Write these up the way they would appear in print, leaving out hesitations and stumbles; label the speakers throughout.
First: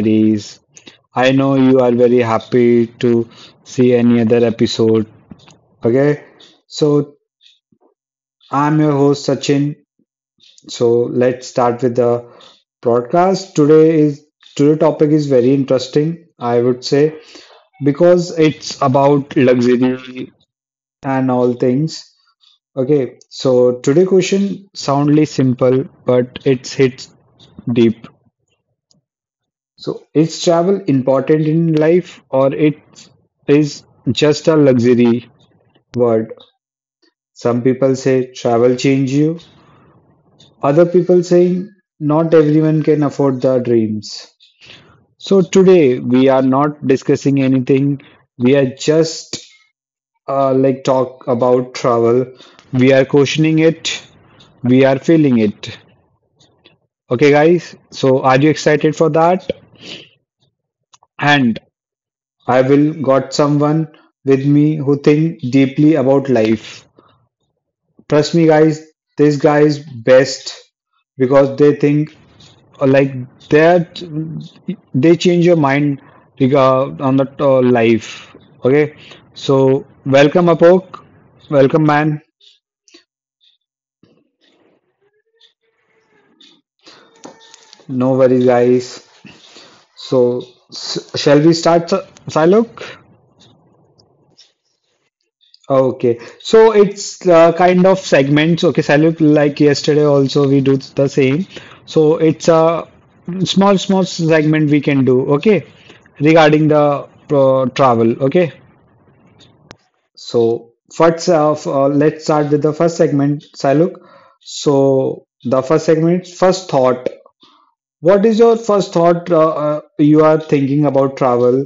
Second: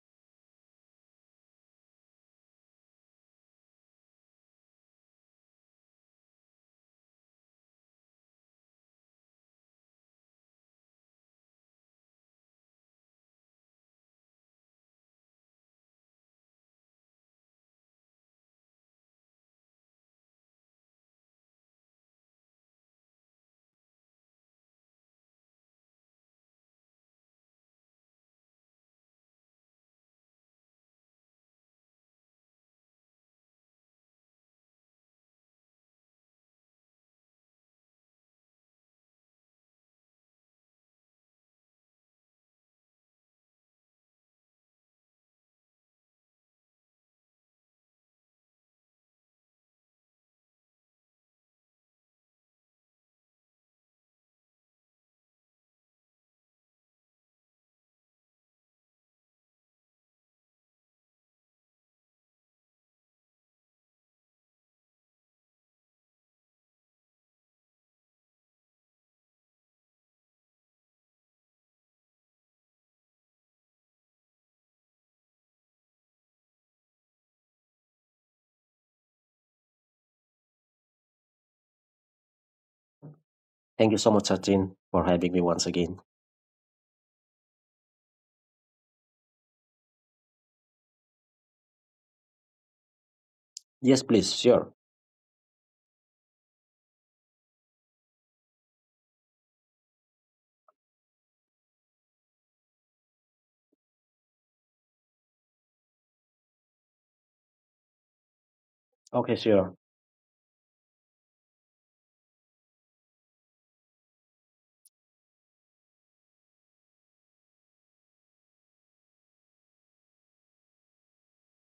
Speaker 1: Diaries. I know you are very happy to see any other episode. Okay, so I'm your host Sachin. So let's start with the broadcast. Today topic is very interesting. I would say because it's about luxury and all things. Okay, so today question soundly simple, but it's hits deep. So is travel important in life or it is just a luxury word? Some people say travel change you. Other people saying not everyone can afford their dreams. So today we are not discussing anything. We are just like talk about travel. We are questioning it. We are feeling it. Okay guys, so are you excited for that? And I will got someone with me who think deeply about life. Trust me guys, this guy is best because they think like that they change your mind on that life. Okay. So welcome Apok. Welcome man.
Speaker 2: Thank you so much, Sachin, for having me once again.
Speaker 1: No worries guys. So shall we start Silok?
Speaker 2: Yes, please, sure.
Speaker 1: Okay, so it's kind of segments. Okay, Salute, like yesterday, also we do the same. So it's a small, small segment we can do, okay, regarding the travel, okay.
Speaker 2: Okay, sure.
Speaker 1: So first, let's start with the first segment, Saluk. So the first segment, is first thought. What is your first thought you are thinking about travel?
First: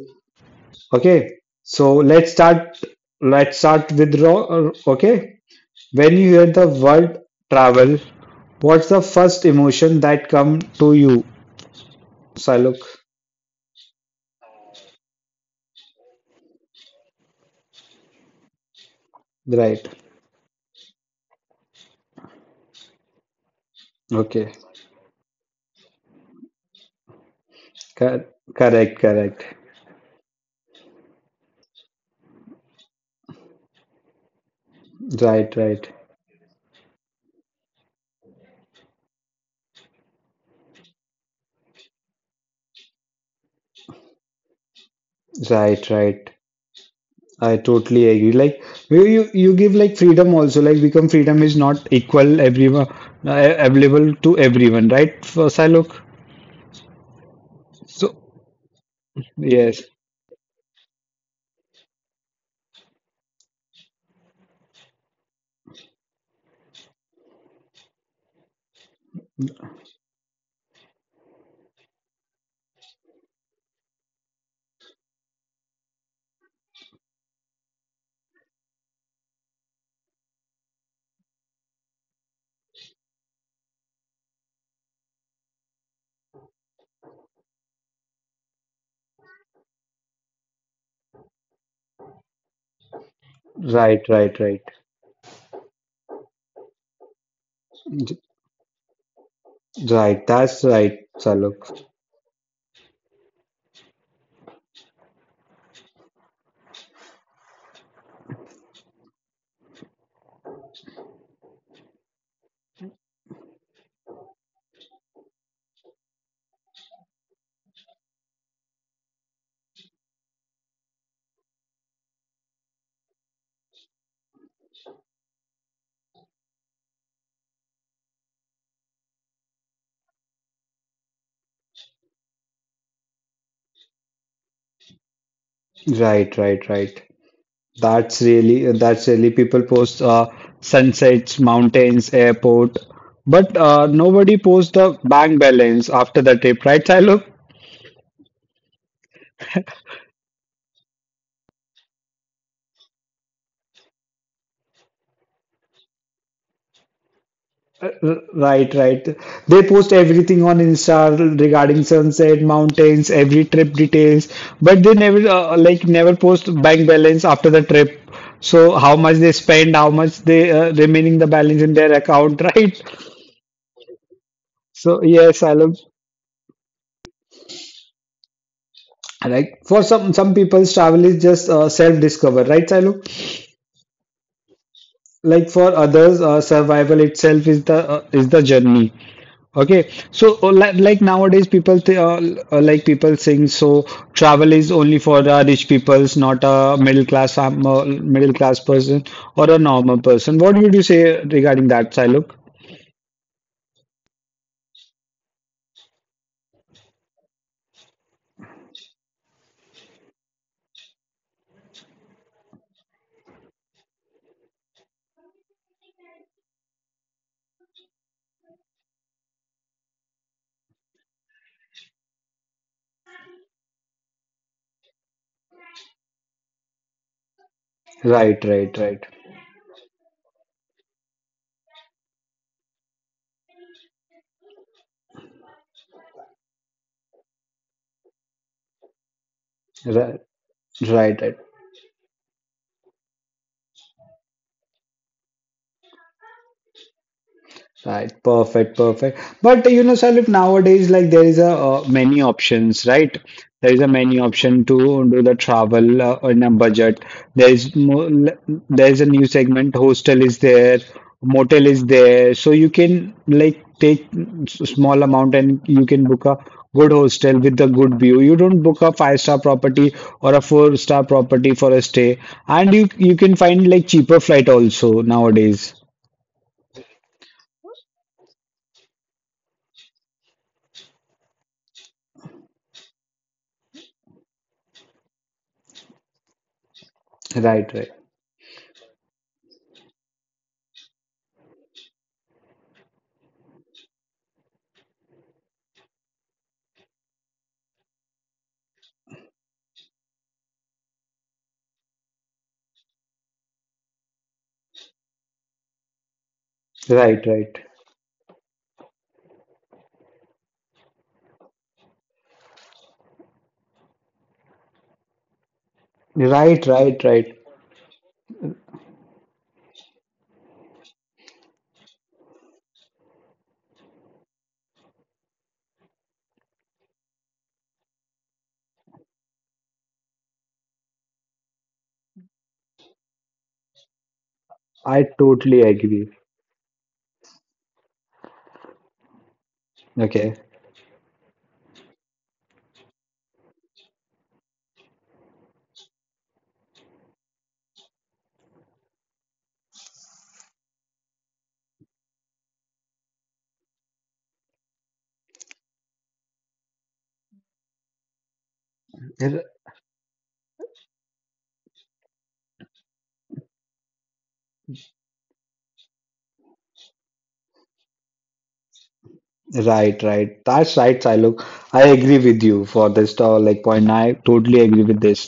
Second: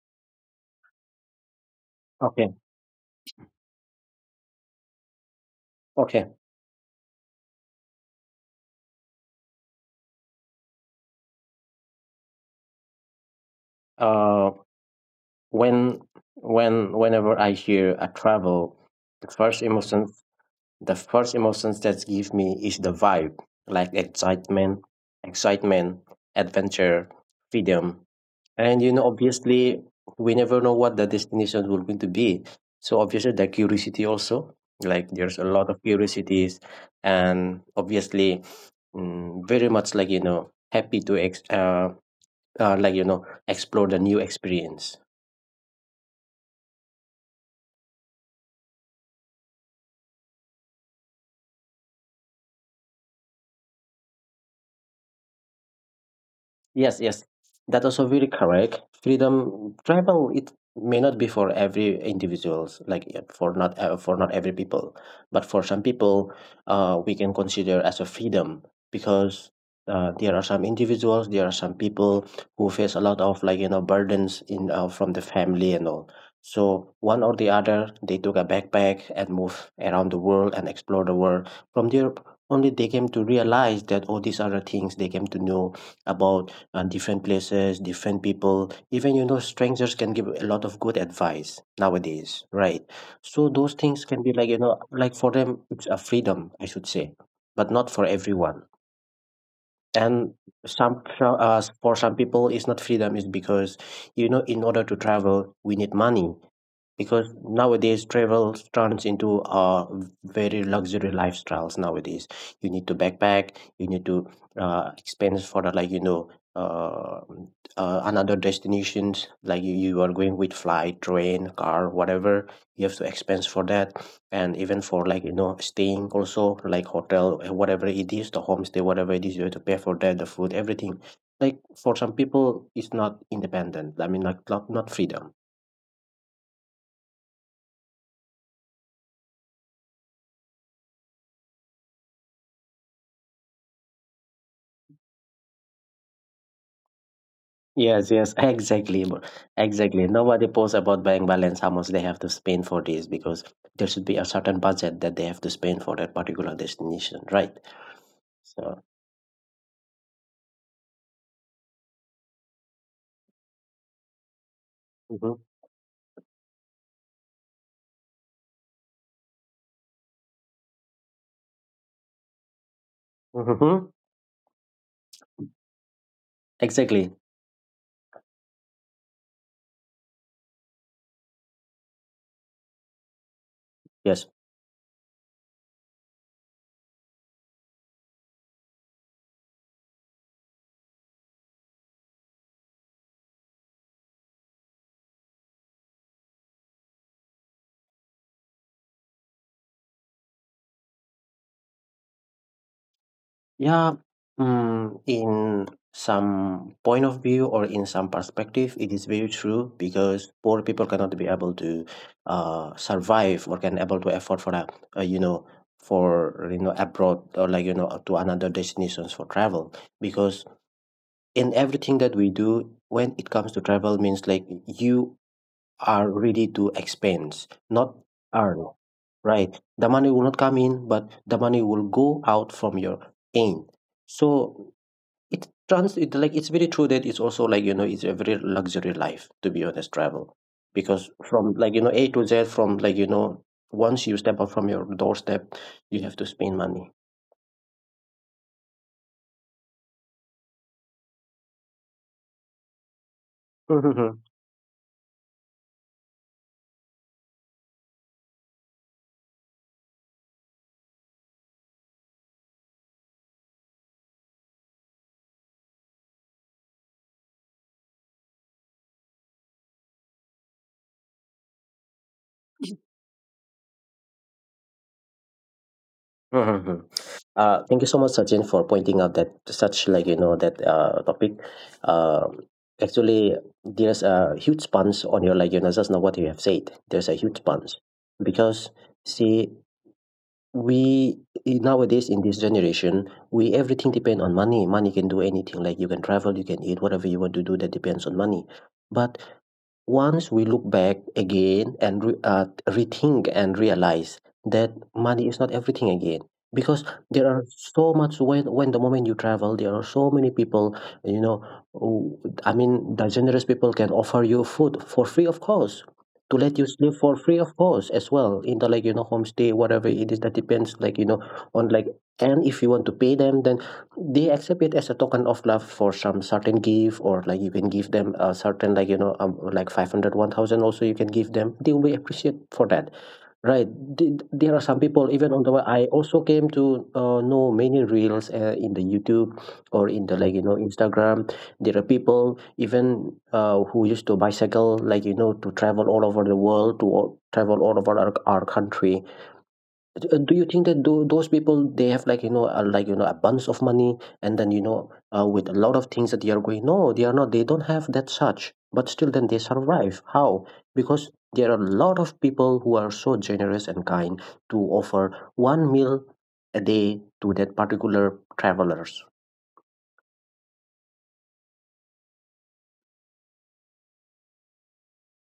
Speaker 1: Okay, so let's
Speaker 2: Okay,
Speaker 1: start. Let's start with Ro. Okay. When you
Speaker 2: okay.
Speaker 1: hear the word travel, what's the first emotion that come to you? Saluk,
Speaker 2: Uh, when, whenever I hear a travel, the first
Speaker 1: right?
Speaker 2: emotions that give me is the vibe, like
Speaker 1: Okay,
Speaker 2: excitement, excitement, adventure, freedom.
Speaker 1: Cor-
Speaker 2: And you
Speaker 1: correct,
Speaker 2: know,
Speaker 1: correct.
Speaker 2: obviously, we never know what the destinations will going to be. So obviously, the curiosity also, like there's a
Speaker 1: Right,
Speaker 2: lot of
Speaker 1: right,
Speaker 2: curiosities, and obviously, very much like you know, happy to like you know, explore the new experience.
Speaker 1: right, right. I totally agree. Like you give like freedom also. Like become freedom is not equal everyone available to everyone, right? For Saluk.
Speaker 2: Yes, yes, that also
Speaker 1: So
Speaker 2: very correct. Freedom
Speaker 1: yes,
Speaker 2: travel it may not be for every individuals, like yeah, for not every people, but for some people, we can consider as a freedom because there are some individuals, there are some people who face a lot of like you know burdens in from the family and all. So one or the other, they took a backpack and move around the world and explore the world. From there, only they came to realize that all these other things they came to know about different places, different people. Even you know, strangers can give a lot of good advice nowadays, right? So those
Speaker 1: right,
Speaker 2: things can be
Speaker 1: right,
Speaker 2: like you
Speaker 1: right,
Speaker 2: know, like for them, it's a freedom, I should say, but not for everyone.
Speaker 1: right.
Speaker 2: And
Speaker 1: That's right, Saluk.
Speaker 2: for some people, it's not freedom. It's because you know, in order to travel, we need money because nowadays travel turns into very luxury lifestyles nowadays. You need to backpack, you need to expense for the, like you know, uh, another destinations. Like you are going with flight, train, car, whatever, you have to expense for that. And even for like you know staying also, like hotel, whatever it is, the homestay, whatever it is, you have to pay for that, the food, everything. Like for some people it's not independent, I mean like not freedom.
Speaker 1: Right. That's really people post sunsets, mountains, airport, but nobody posts the bank balance after the trip, right, Shiloh?
Speaker 2: Yes, yes, exactly, bro. Exactly. Nobody posts about bank balance, how much they have to spend for this, because there should be a certain budget that they have to spend for that particular destination, right?
Speaker 1: R- Right,
Speaker 2: So,
Speaker 1: right. They post everything on Insta regarding sunset, mountains, every trip details, but they never
Speaker 2: mhm.
Speaker 1: like never post bank balance after the trip. So how much they spend, how much they remaining the balance in their account, right?
Speaker 2: Mhm.
Speaker 1: So yes, Shiloh.
Speaker 2: Exactly,
Speaker 1: Like for some people's travel is just self discover, right, Sailu?
Speaker 2: yes.
Speaker 1: Like for others, survival itself is the journey. Okay, so like nowadays people th like people saying so travel is only for the rich people's, not a middle class person or a normal person. What would you say regarding that, Sailu?
Speaker 2: Yeah, in some point of view or in some perspective, it is very true because poor people cannot be able to survive or can able to afford for a, you know, for you know abroad or like you know to another destinations for travel because in everything that we do when it comes to travel means like you are ready to expense, not
Speaker 1: Right,
Speaker 2: earn.
Speaker 1: right, right,
Speaker 2: Right? The money will not come in, but the money will go out from your end. So it trans it like it's very true that it's also like you know it's a very luxury life, to be honest,
Speaker 1: right,
Speaker 2: travel, because
Speaker 1: right.
Speaker 2: from like you know A to Z, from like you know, once you step out from your doorstep you have to spend money.
Speaker 1: Right, perfect, perfect. But you know, Salif, nowadays, like there is a many options, right? There is a many option to do the travel in a budget. There is mo there is a new segment. Hostel is there, motel is there, so you can like take small amount and you can book a good hostel with a good view. You don't book a five-star property or a four-star property for a stay, and you can find like cheaper flight also nowadays.
Speaker 2: Mm-hmm. Thank you so much, Sachin, for pointing out that such like you know that topic. Uh, Actually, there's a huge sponge on your like you know just now what you have said. There's a huge
Speaker 1: Right,
Speaker 2: sponge
Speaker 1: right,
Speaker 2: because see, we nowadays in this generation we everything depend on money. Money can do anything, like you can travel, you can eat whatever you want to do, that depends on money. But once we look back again and rethink and realize that money is not everything again, because
Speaker 1: right,
Speaker 2: there are
Speaker 1: right.
Speaker 2: so much. When the moment you travel there are so many people, you know, who- I mean the generous people can offer you food for free, of course, to let
Speaker 1: Right,
Speaker 2: you sleep
Speaker 1: right,
Speaker 2: for
Speaker 1: right.
Speaker 2: free, of course, as well, in the like you know homestay, whatever it is, that depends like you know on like, and if you want to pay them then they accept it as a token of love for some certain gift, or like you can give them a certain like you know like 500, 1,000. Also you can give them, they will appreciate for that, right? There are some
Speaker 1: I
Speaker 2: people even on the
Speaker 1: totally
Speaker 2: way, I
Speaker 1: agree.
Speaker 2: also came to know many reels in the YouTube or in the like
Speaker 1: Okay.
Speaker 2: you know Instagram, there are people even who used to bicycle like you know to travel all over the world, travel all over our country. Do you think that those people they have like you know a bunch of money and then you know with a lot of things that they are going? No, they are not, they don't have that such, but still then they
Speaker 1: R-
Speaker 2: survive, how? Because there are a lot of people who are so generous and kind to offer one meal a day to that particular travelers.
Speaker 1: right. That's right, Silok. I agree with you for this like point. I totally agree with this.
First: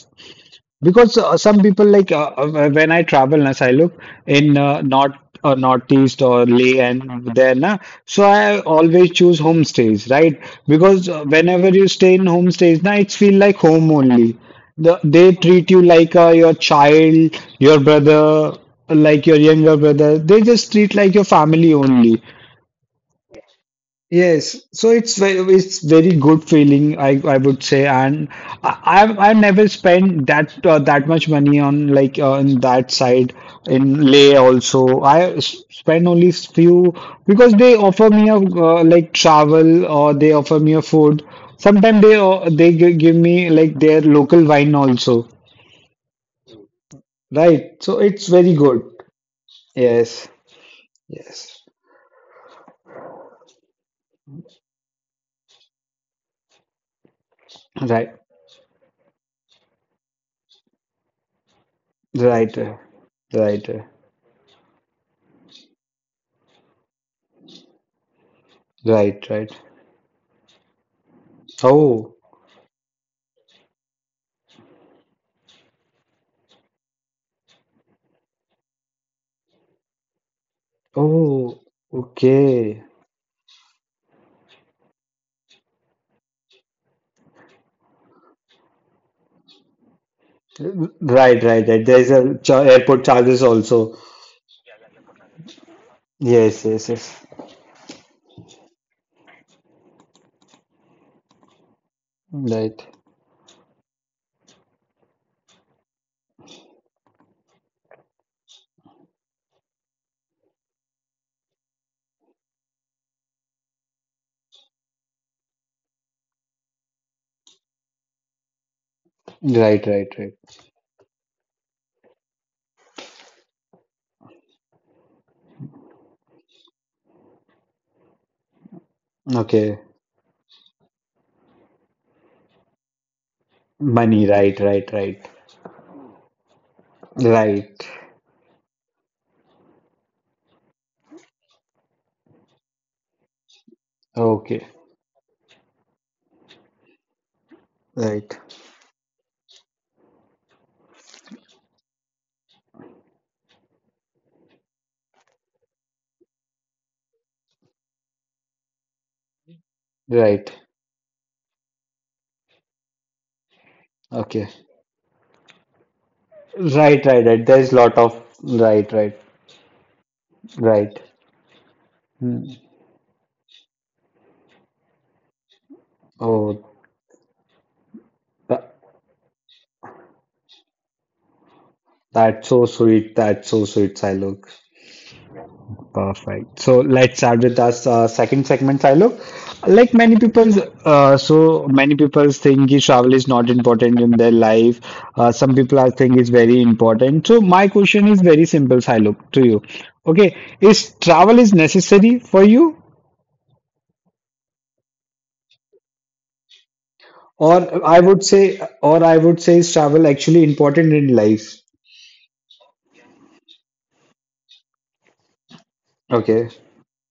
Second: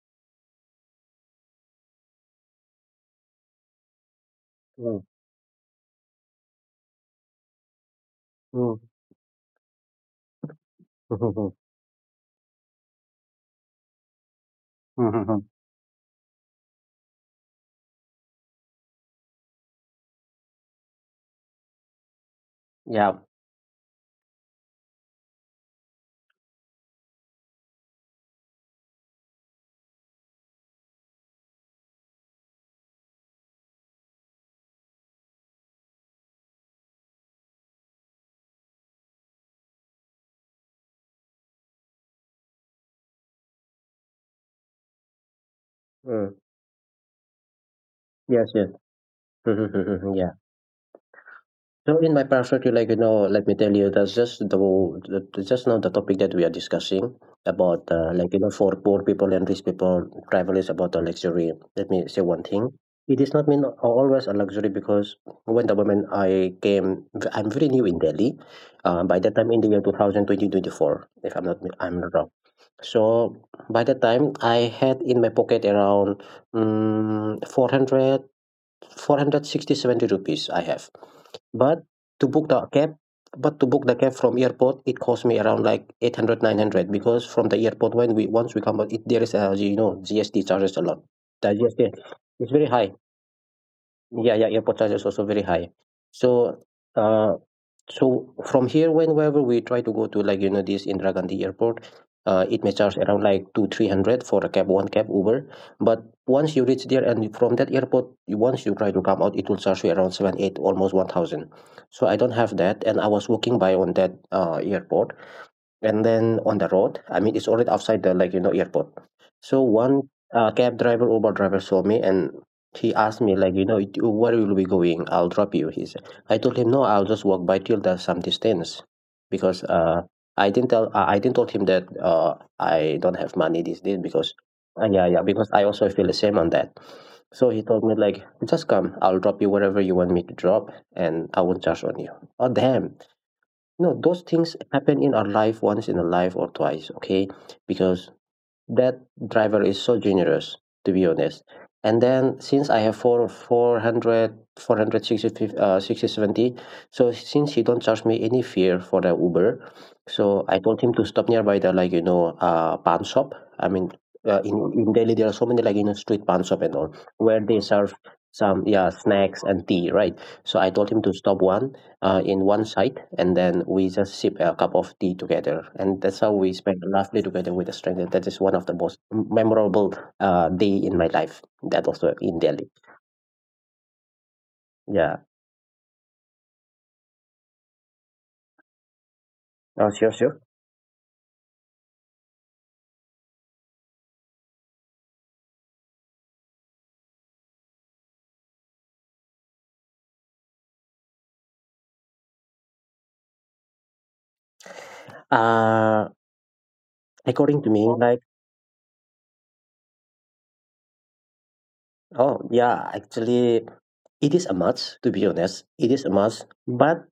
Speaker 1: Because some people like when I travel, na, I look in
Speaker 2: Mm,
Speaker 1: north or northeast or Leh and there, na. So I
Speaker 2: mm,
Speaker 1: always choose homestays, right? Because whenever you stay in homestays, na, it feel like home only. They treat you like your child, your brother, like your younger brother. They just treat like your family only.
Speaker 2: yeah.
Speaker 1: Yes, so it's very good feeling, I would say, and I've never spent that that much money on on that side in Leh also. Spend only few because they offer me a like travel or they offer me a food. Sometimes they give me like their local wine also,
Speaker 2: Mm,
Speaker 1: right? So it's
Speaker 2: yes,
Speaker 1: very
Speaker 2: yes.
Speaker 1: good. Yes,
Speaker 2: Yeah.
Speaker 1: yes,
Speaker 2: So in my perspective, like you know, let me tell you, that's just the just now the topic that we are discussing about,
Speaker 1: right,
Speaker 2: like you know, for poor people and rich people, travel is about a luxury. Let me say one
Speaker 1: right,
Speaker 2: thing.
Speaker 1: uh,
Speaker 2: It is not mean
Speaker 1: right, uh,
Speaker 2: always a luxury because when the moment I came, I'm very new in Delhi. By
Speaker 1: right,
Speaker 2: that time
Speaker 1: right.
Speaker 2: in the year 2020, if I'm not, I'm not
Speaker 1: Oh.
Speaker 2: wrong. So by that time I had in my pocket around 400, 460, 70 rupees I have,
Speaker 1: Oh,
Speaker 2: but to book the
Speaker 1: okay.
Speaker 2: cab, but to book the cab from airport, it cost me around like 800, 900. Because from the airport when we once we come out, it, there is a you know GST charges a lot.
Speaker 1: Right,
Speaker 2: The
Speaker 1: right, right.
Speaker 2: GST
Speaker 1: There's a
Speaker 2: is very high.
Speaker 1: airport charges also.
Speaker 2: Yeah, yeah, airport charges also very high. So.
Speaker 1: Yes, yes, yes.
Speaker 2: Uh, so from here, whenever we try to go to like you know this Indira Gandhi Airport, it may
Speaker 1: Right,
Speaker 2: charge around like two three hundred for a cab, one cab Uber. But once you reach there and from that airport, once you try to come out, it will charge you around seven eight, almost 1,000. So I don't have that, and I was walking by on that airport, and then on the road, I mean it's already outside the like you know airport, so
Speaker 1: right,
Speaker 2: one
Speaker 1: right, right.
Speaker 2: cab driver, Uber driver saw me and he asked me like you know, where will we going, I'll drop you, he said. I told him no, I'll just walk by, till there's some distance, because
Speaker 1: Okay.
Speaker 2: I didn't told him that I don't have money these days
Speaker 1: Money,
Speaker 2: because,
Speaker 1: right, right,
Speaker 2: yeah, yeah,
Speaker 1: right.
Speaker 2: because I also feel the same on that. So he
Speaker 1: Right.
Speaker 2: told me like, just come, I'll drop you wherever you want me to drop, and I won't charge on you. Oh damn. No, those things
Speaker 1: Okay.
Speaker 2: happen in our life once in a life or twice, okay? Because
Speaker 1: Right.
Speaker 2: that driver is so generous, to be honest. And then since I have four, 400, 60, 70, so since he don't charge me any fare for the Uber, so
Speaker 1: Right.
Speaker 2: I told him to stop nearby the like, you know, pan shop. I mean,
Speaker 1: Okay.
Speaker 2: in Delhi, there are so many like, you know, street pan shop and all,
Speaker 1: Right, right,
Speaker 2: where
Speaker 1: right.
Speaker 2: they
Speaker 1: There's
Speaker 2: serve
Speaker 1: lot of
Speaker 2: some, yeah,
Speaker 1: right, right,
Speaker 2: snacks and tea, right? So I told
Speaker 1: right.
Speaker 2: him to stop one in
Speaker 1: Hmm.
Speaker 2: one site, and then we just sip a cup of tea together, and that's how we
Speaker 1: Oh,
Speaker 2: spend a lovely together with a stranger. That is one of
Speaker 1: that,
Speaker 2: the most memorable day in my life. That also in
Speaker 1: that's so
Speaker 2: Delhi.
Speaker 1: sweet. That's so sweet, Silok.
Speaker 2: Yeah.
Speaker 1: Perfect. So let's start with our second segment, Silo.
Speaker 2: Oh,
Speaker 1: Like
Speaker 2: sure,
Speaker 1: many
Speaker 2: sure.
Speaker 1: people, so many people think is travel is not important in their life. Some people are think it's very important. So my question is very simple, Silo, to you. Okay, is travel is necessary for you,
Speaker 2: Uh, according to
Speaker 1: or
Speaker 2: me,
Speaker 1: I
Speaker 2: like,
Speaker 1: would say, is travel actually important in life?
Speaker 2: oh yeah, actually, it is a must. To be honest, it is a must,
Speaker 1: Okay,
Speaker 2: but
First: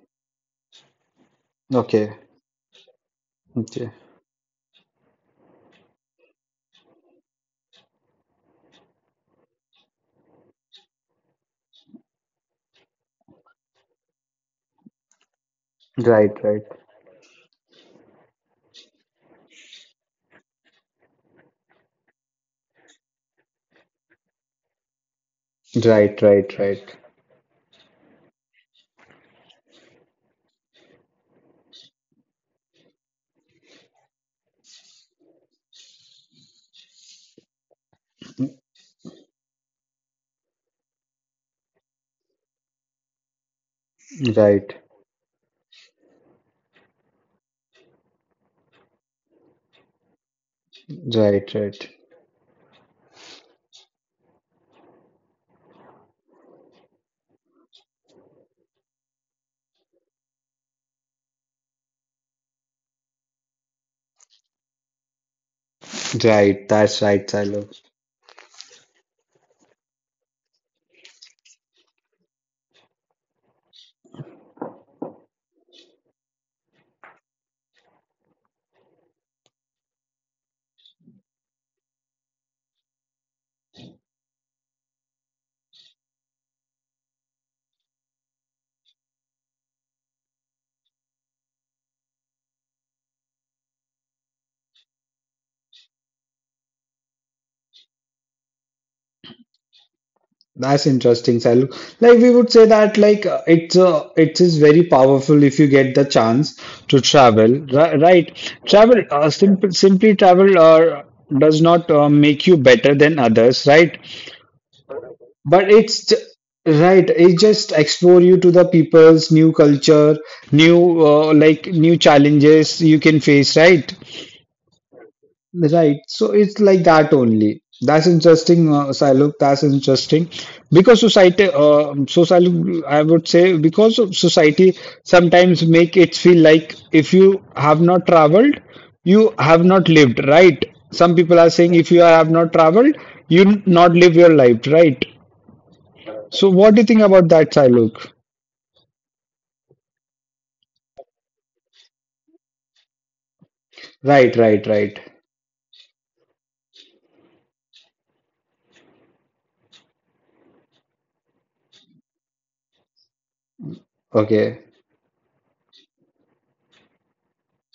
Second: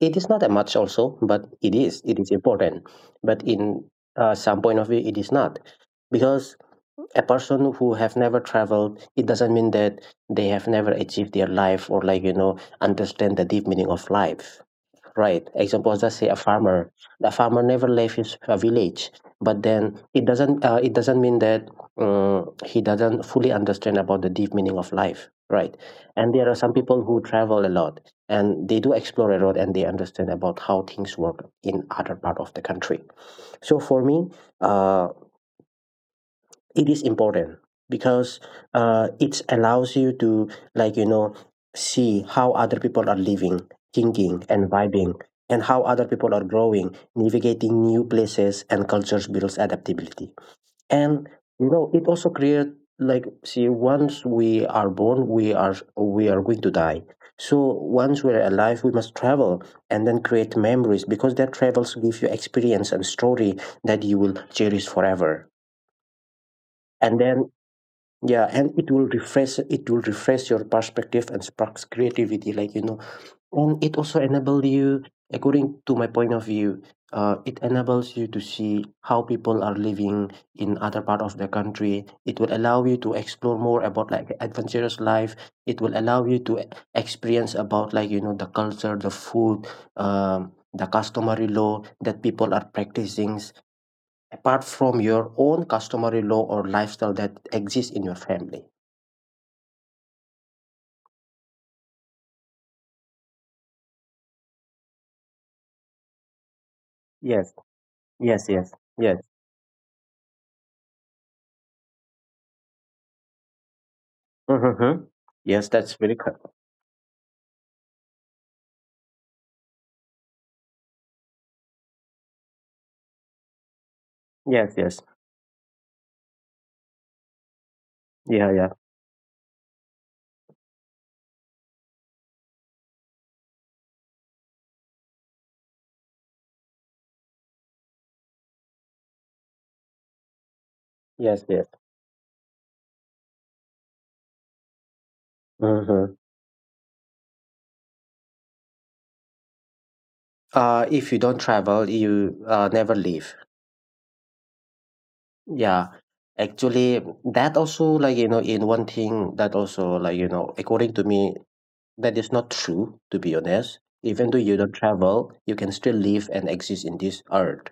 Speaker 2: it is not a must also. But
Speaker 1: okay,
Speaker 2: it is important. But in
Speaker 1: okay.
Speaker 2: some point of view, it is not because a person who have never traveled it doesn't mean that they have never achieved their life or like you know understand the deep meaning of life, right? Example, let's say
Speaker 1: Right,
Speaker 2: a
Speaker 1: right,
Speaker 2: farmer, the farmer never left his village, but then it doesn't mean that he doesn't fully understand about the deep meaning of life, right?
Speaker 1: right,
Speaker 2: And there
Speaker 1: right,
Speaker 2: are some
Speaker 1: right,
Speaker 2: people who travel a lot and they do explore a lot and they understand about how things work in other part of the country. So for me, uh, it is important because it allows you to like you know see how other people are living, thinking and
Speaker 1: right,
Speaker 2: vibing, and how other people are growing, navigating new places and cultures builds adaptability. And
Speaker 1: right,
Speaker 2: you know
Speaker 1: right.
Speaker 2: it also creates, like see once we are born we are going to die, so once we're alive we must travel and then create memories, because that travels give you experience and story that you will cherish forever.
Speaker 1: Right, that's
Speaker 2: And
Speaker 1: right,
Speaker 2: then
Speaker 1: Silo.
Speaker 2: yeah, and it will refresh your perspective and sparks creativity, like you know, and it also enable you, according to my point of view, it enables you to see how people are living in other part of the country. It will allow you to explore more about like adventurous life, it will allow you to experience about like you know the culture, the food, the customary law that people are practicing apart from your own customary law or lifestyle that exists in your family.
Speaker 1: That's interesting, Silo. Like we would say that like it is very powerful if you get the chance to travel.
Speaker 2: Yes, yes, yes,
Speaker 1: Travel
Speaker 2: yes.
Speaker 1: simply travel does not make you better than others, right?
Speaker 2: Mm-hmm. Yes,
Speaker 1: But
Speaker 2: that's
Speaker 1: it's
Speaker 2: very
Speaker 1: j-
Speaker 2: correct.
Speaker 1: right. It just explore you to the people's new culture, new like new challenges you can face, right?
Speaker 2: Yes, yes,
Speaker 1: Right. So it's like that only. That's
Speaker 2: yeah,
Speaker 1: interesting,
Speaker 2: yeah,
Speaker 1: Sailuk. That's interesting. Because society, so Sailuk, I would say, because of society sometimes make it feel like if you have not traveled, you have not lived, right? Some people
Speaker 2: yes,
Speaker 1: are
Speaker 2: yes.
Speaker 1: saying if you have not traveled, not live your life, right?
Speaker 2: Mm-hmm.
Speaker 1: So what do you think about that, Sailuk?
Speaker 2: If you don't travel, you never leave.
Speaker 1: Right.
Speaker 2: Yeah, actually, that also like you know, in one thing that also like you know, according to me, that is not true. To be honest, even though you
Speaker 1: Okay.
Speaker 2: don't travel, you can still live and exist in this earth.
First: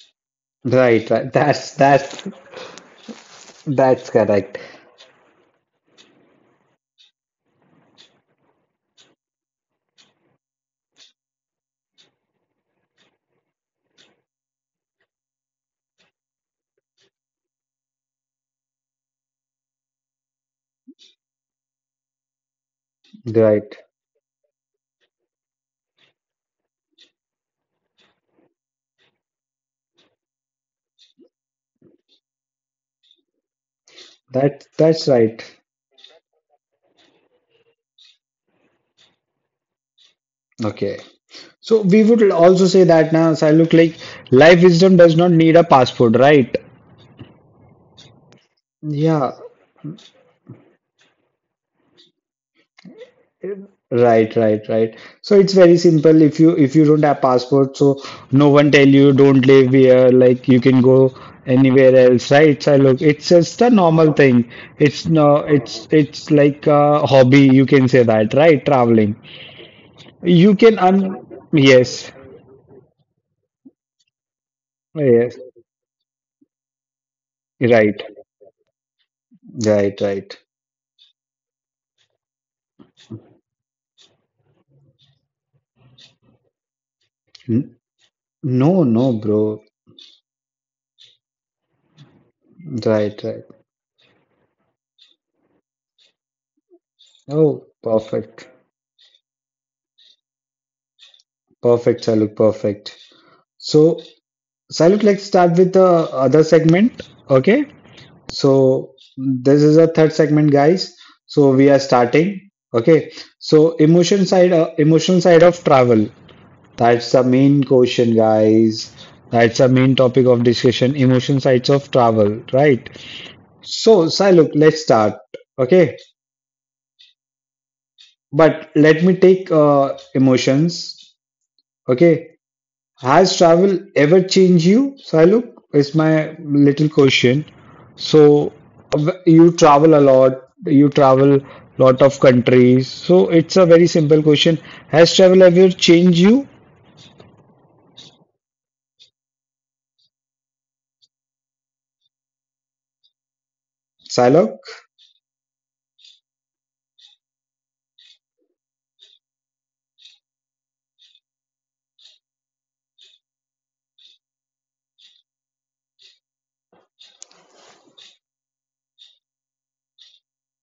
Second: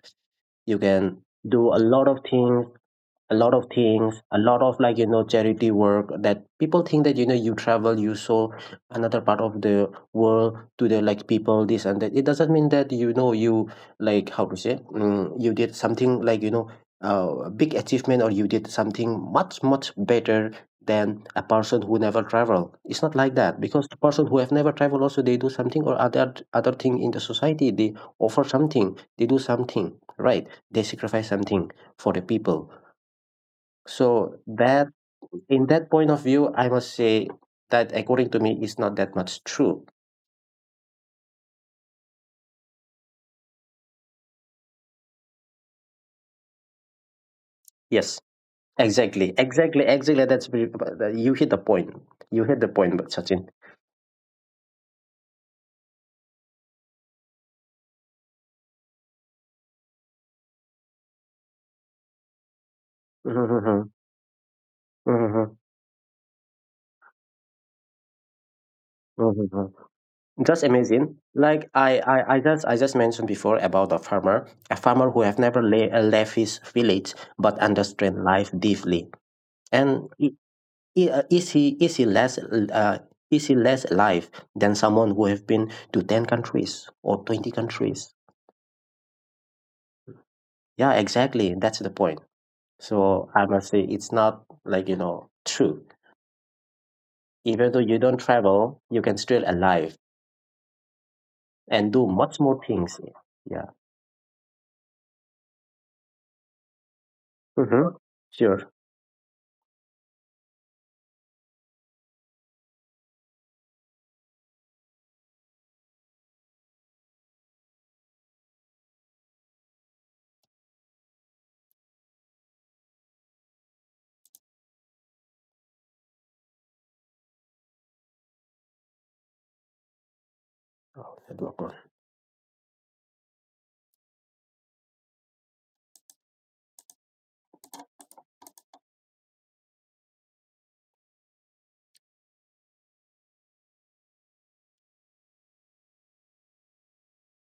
Speaker 2: You
Speaker 1: Right,
Speaker 2: can
Speaker 1: right.
Speaker 2: do a lot of things,
Speaker 1: That's
Speaker 2: a
Speaker 1: correct.
Speaker 2: lot of like you know charity work that people think that you know you travel, you saw another part of the world to the like people this and that, it doesn't mean that you know you like how to say, you did something like you know a big achievement or you did something much much better than a person who never travel. It's not like that
Speaker 1: Right.
Speaker 2: because the person who have never traveled also they do something or other thing in the society, they offer something, they do something, right? They sacrifice something for the people, so
Speaker 1: That
Speaker 2: that
Speaker 1: that's right.
Speaker 2: in that point of view, I must say that according to me is not that much true.
Speaker 1: Okay. So we would also say that now, so I look like life wisdom does not need a passport, right?
Speaker 2: Yes, exactly,
Speaker 1: Yeah,
Speaker 2: exactly, exactly. That's very— you hit the point. You hit the point, but Sachin.
Speaker 1: right. So it's very simple. If you don't have passport, so no one tell you don't live here, like you can go anywhere else, right? So look, it's just a
Speaker 2: Mhm,
Speaker 1: normal thing. It's no,
Speaker 2: mhm,
Speaker 1: it's like a hobby. You can say that, right? Traveling.
Speaker 2: mhm.
Speaker 1: You
Speaker 2: Just
Speaker 1: can
Speaker 2: imagine,
Speaker 1: un
Speaker 2: like
Speaker 1: yes,
Speaker 2: I just mentioned before about a farmer who
Speaker 1: yes,
Speaker 2: have never left his village but
Speaker 1: right,
Speaker 2: understand life deeply,
Speaker 1: right,
Speaker 2: and i-
Speaker 1: right.
Speaker 2: uh, is he is he less uh, is he less alive than someone who have been to 10 countries or 20
Speaker 1: N-
Speaker 2: countries?
Speaker 1: No, no, bro.
Speaker 2: Yeah, exactly, that's the point.
Speaker 1: Right,
Speaker 2: So
Speaker 1: right.
Speaker 2: I must say it's not like you know true.
Speaker 1: Oh,
Speaker 2: Even though you don't
Speaker 1: perfect.
Speaker 2: travel you can still alive and
Speaker 1: Perfect,
Speaker 2: do
Speaker 1: Saluk,
Speaker 2: much more
Speaker 1: perfect.
Speaker 2: things. Yeah.
Speaker 1: So, Saluk, let's start with the other segment. Okay.
Speaker 2: Mm-hmm.
Speaker 1: So, this is a third segment, guys. So, we are starting. Okay. So, emotion side of travel. That's the main question, guys. That's the main topic of discussion, emotion sides of travel, right? So, Saluk, let's start. Okay. But let me take emotions.
Speaker 2: Sure.
Speaker 1: Okay. Has travel ever changed you, Sailuk? Is my little question. So you travel a lot, you travel lot of countries. So it's a very simple question. Has travel ever changed you, Sailuk?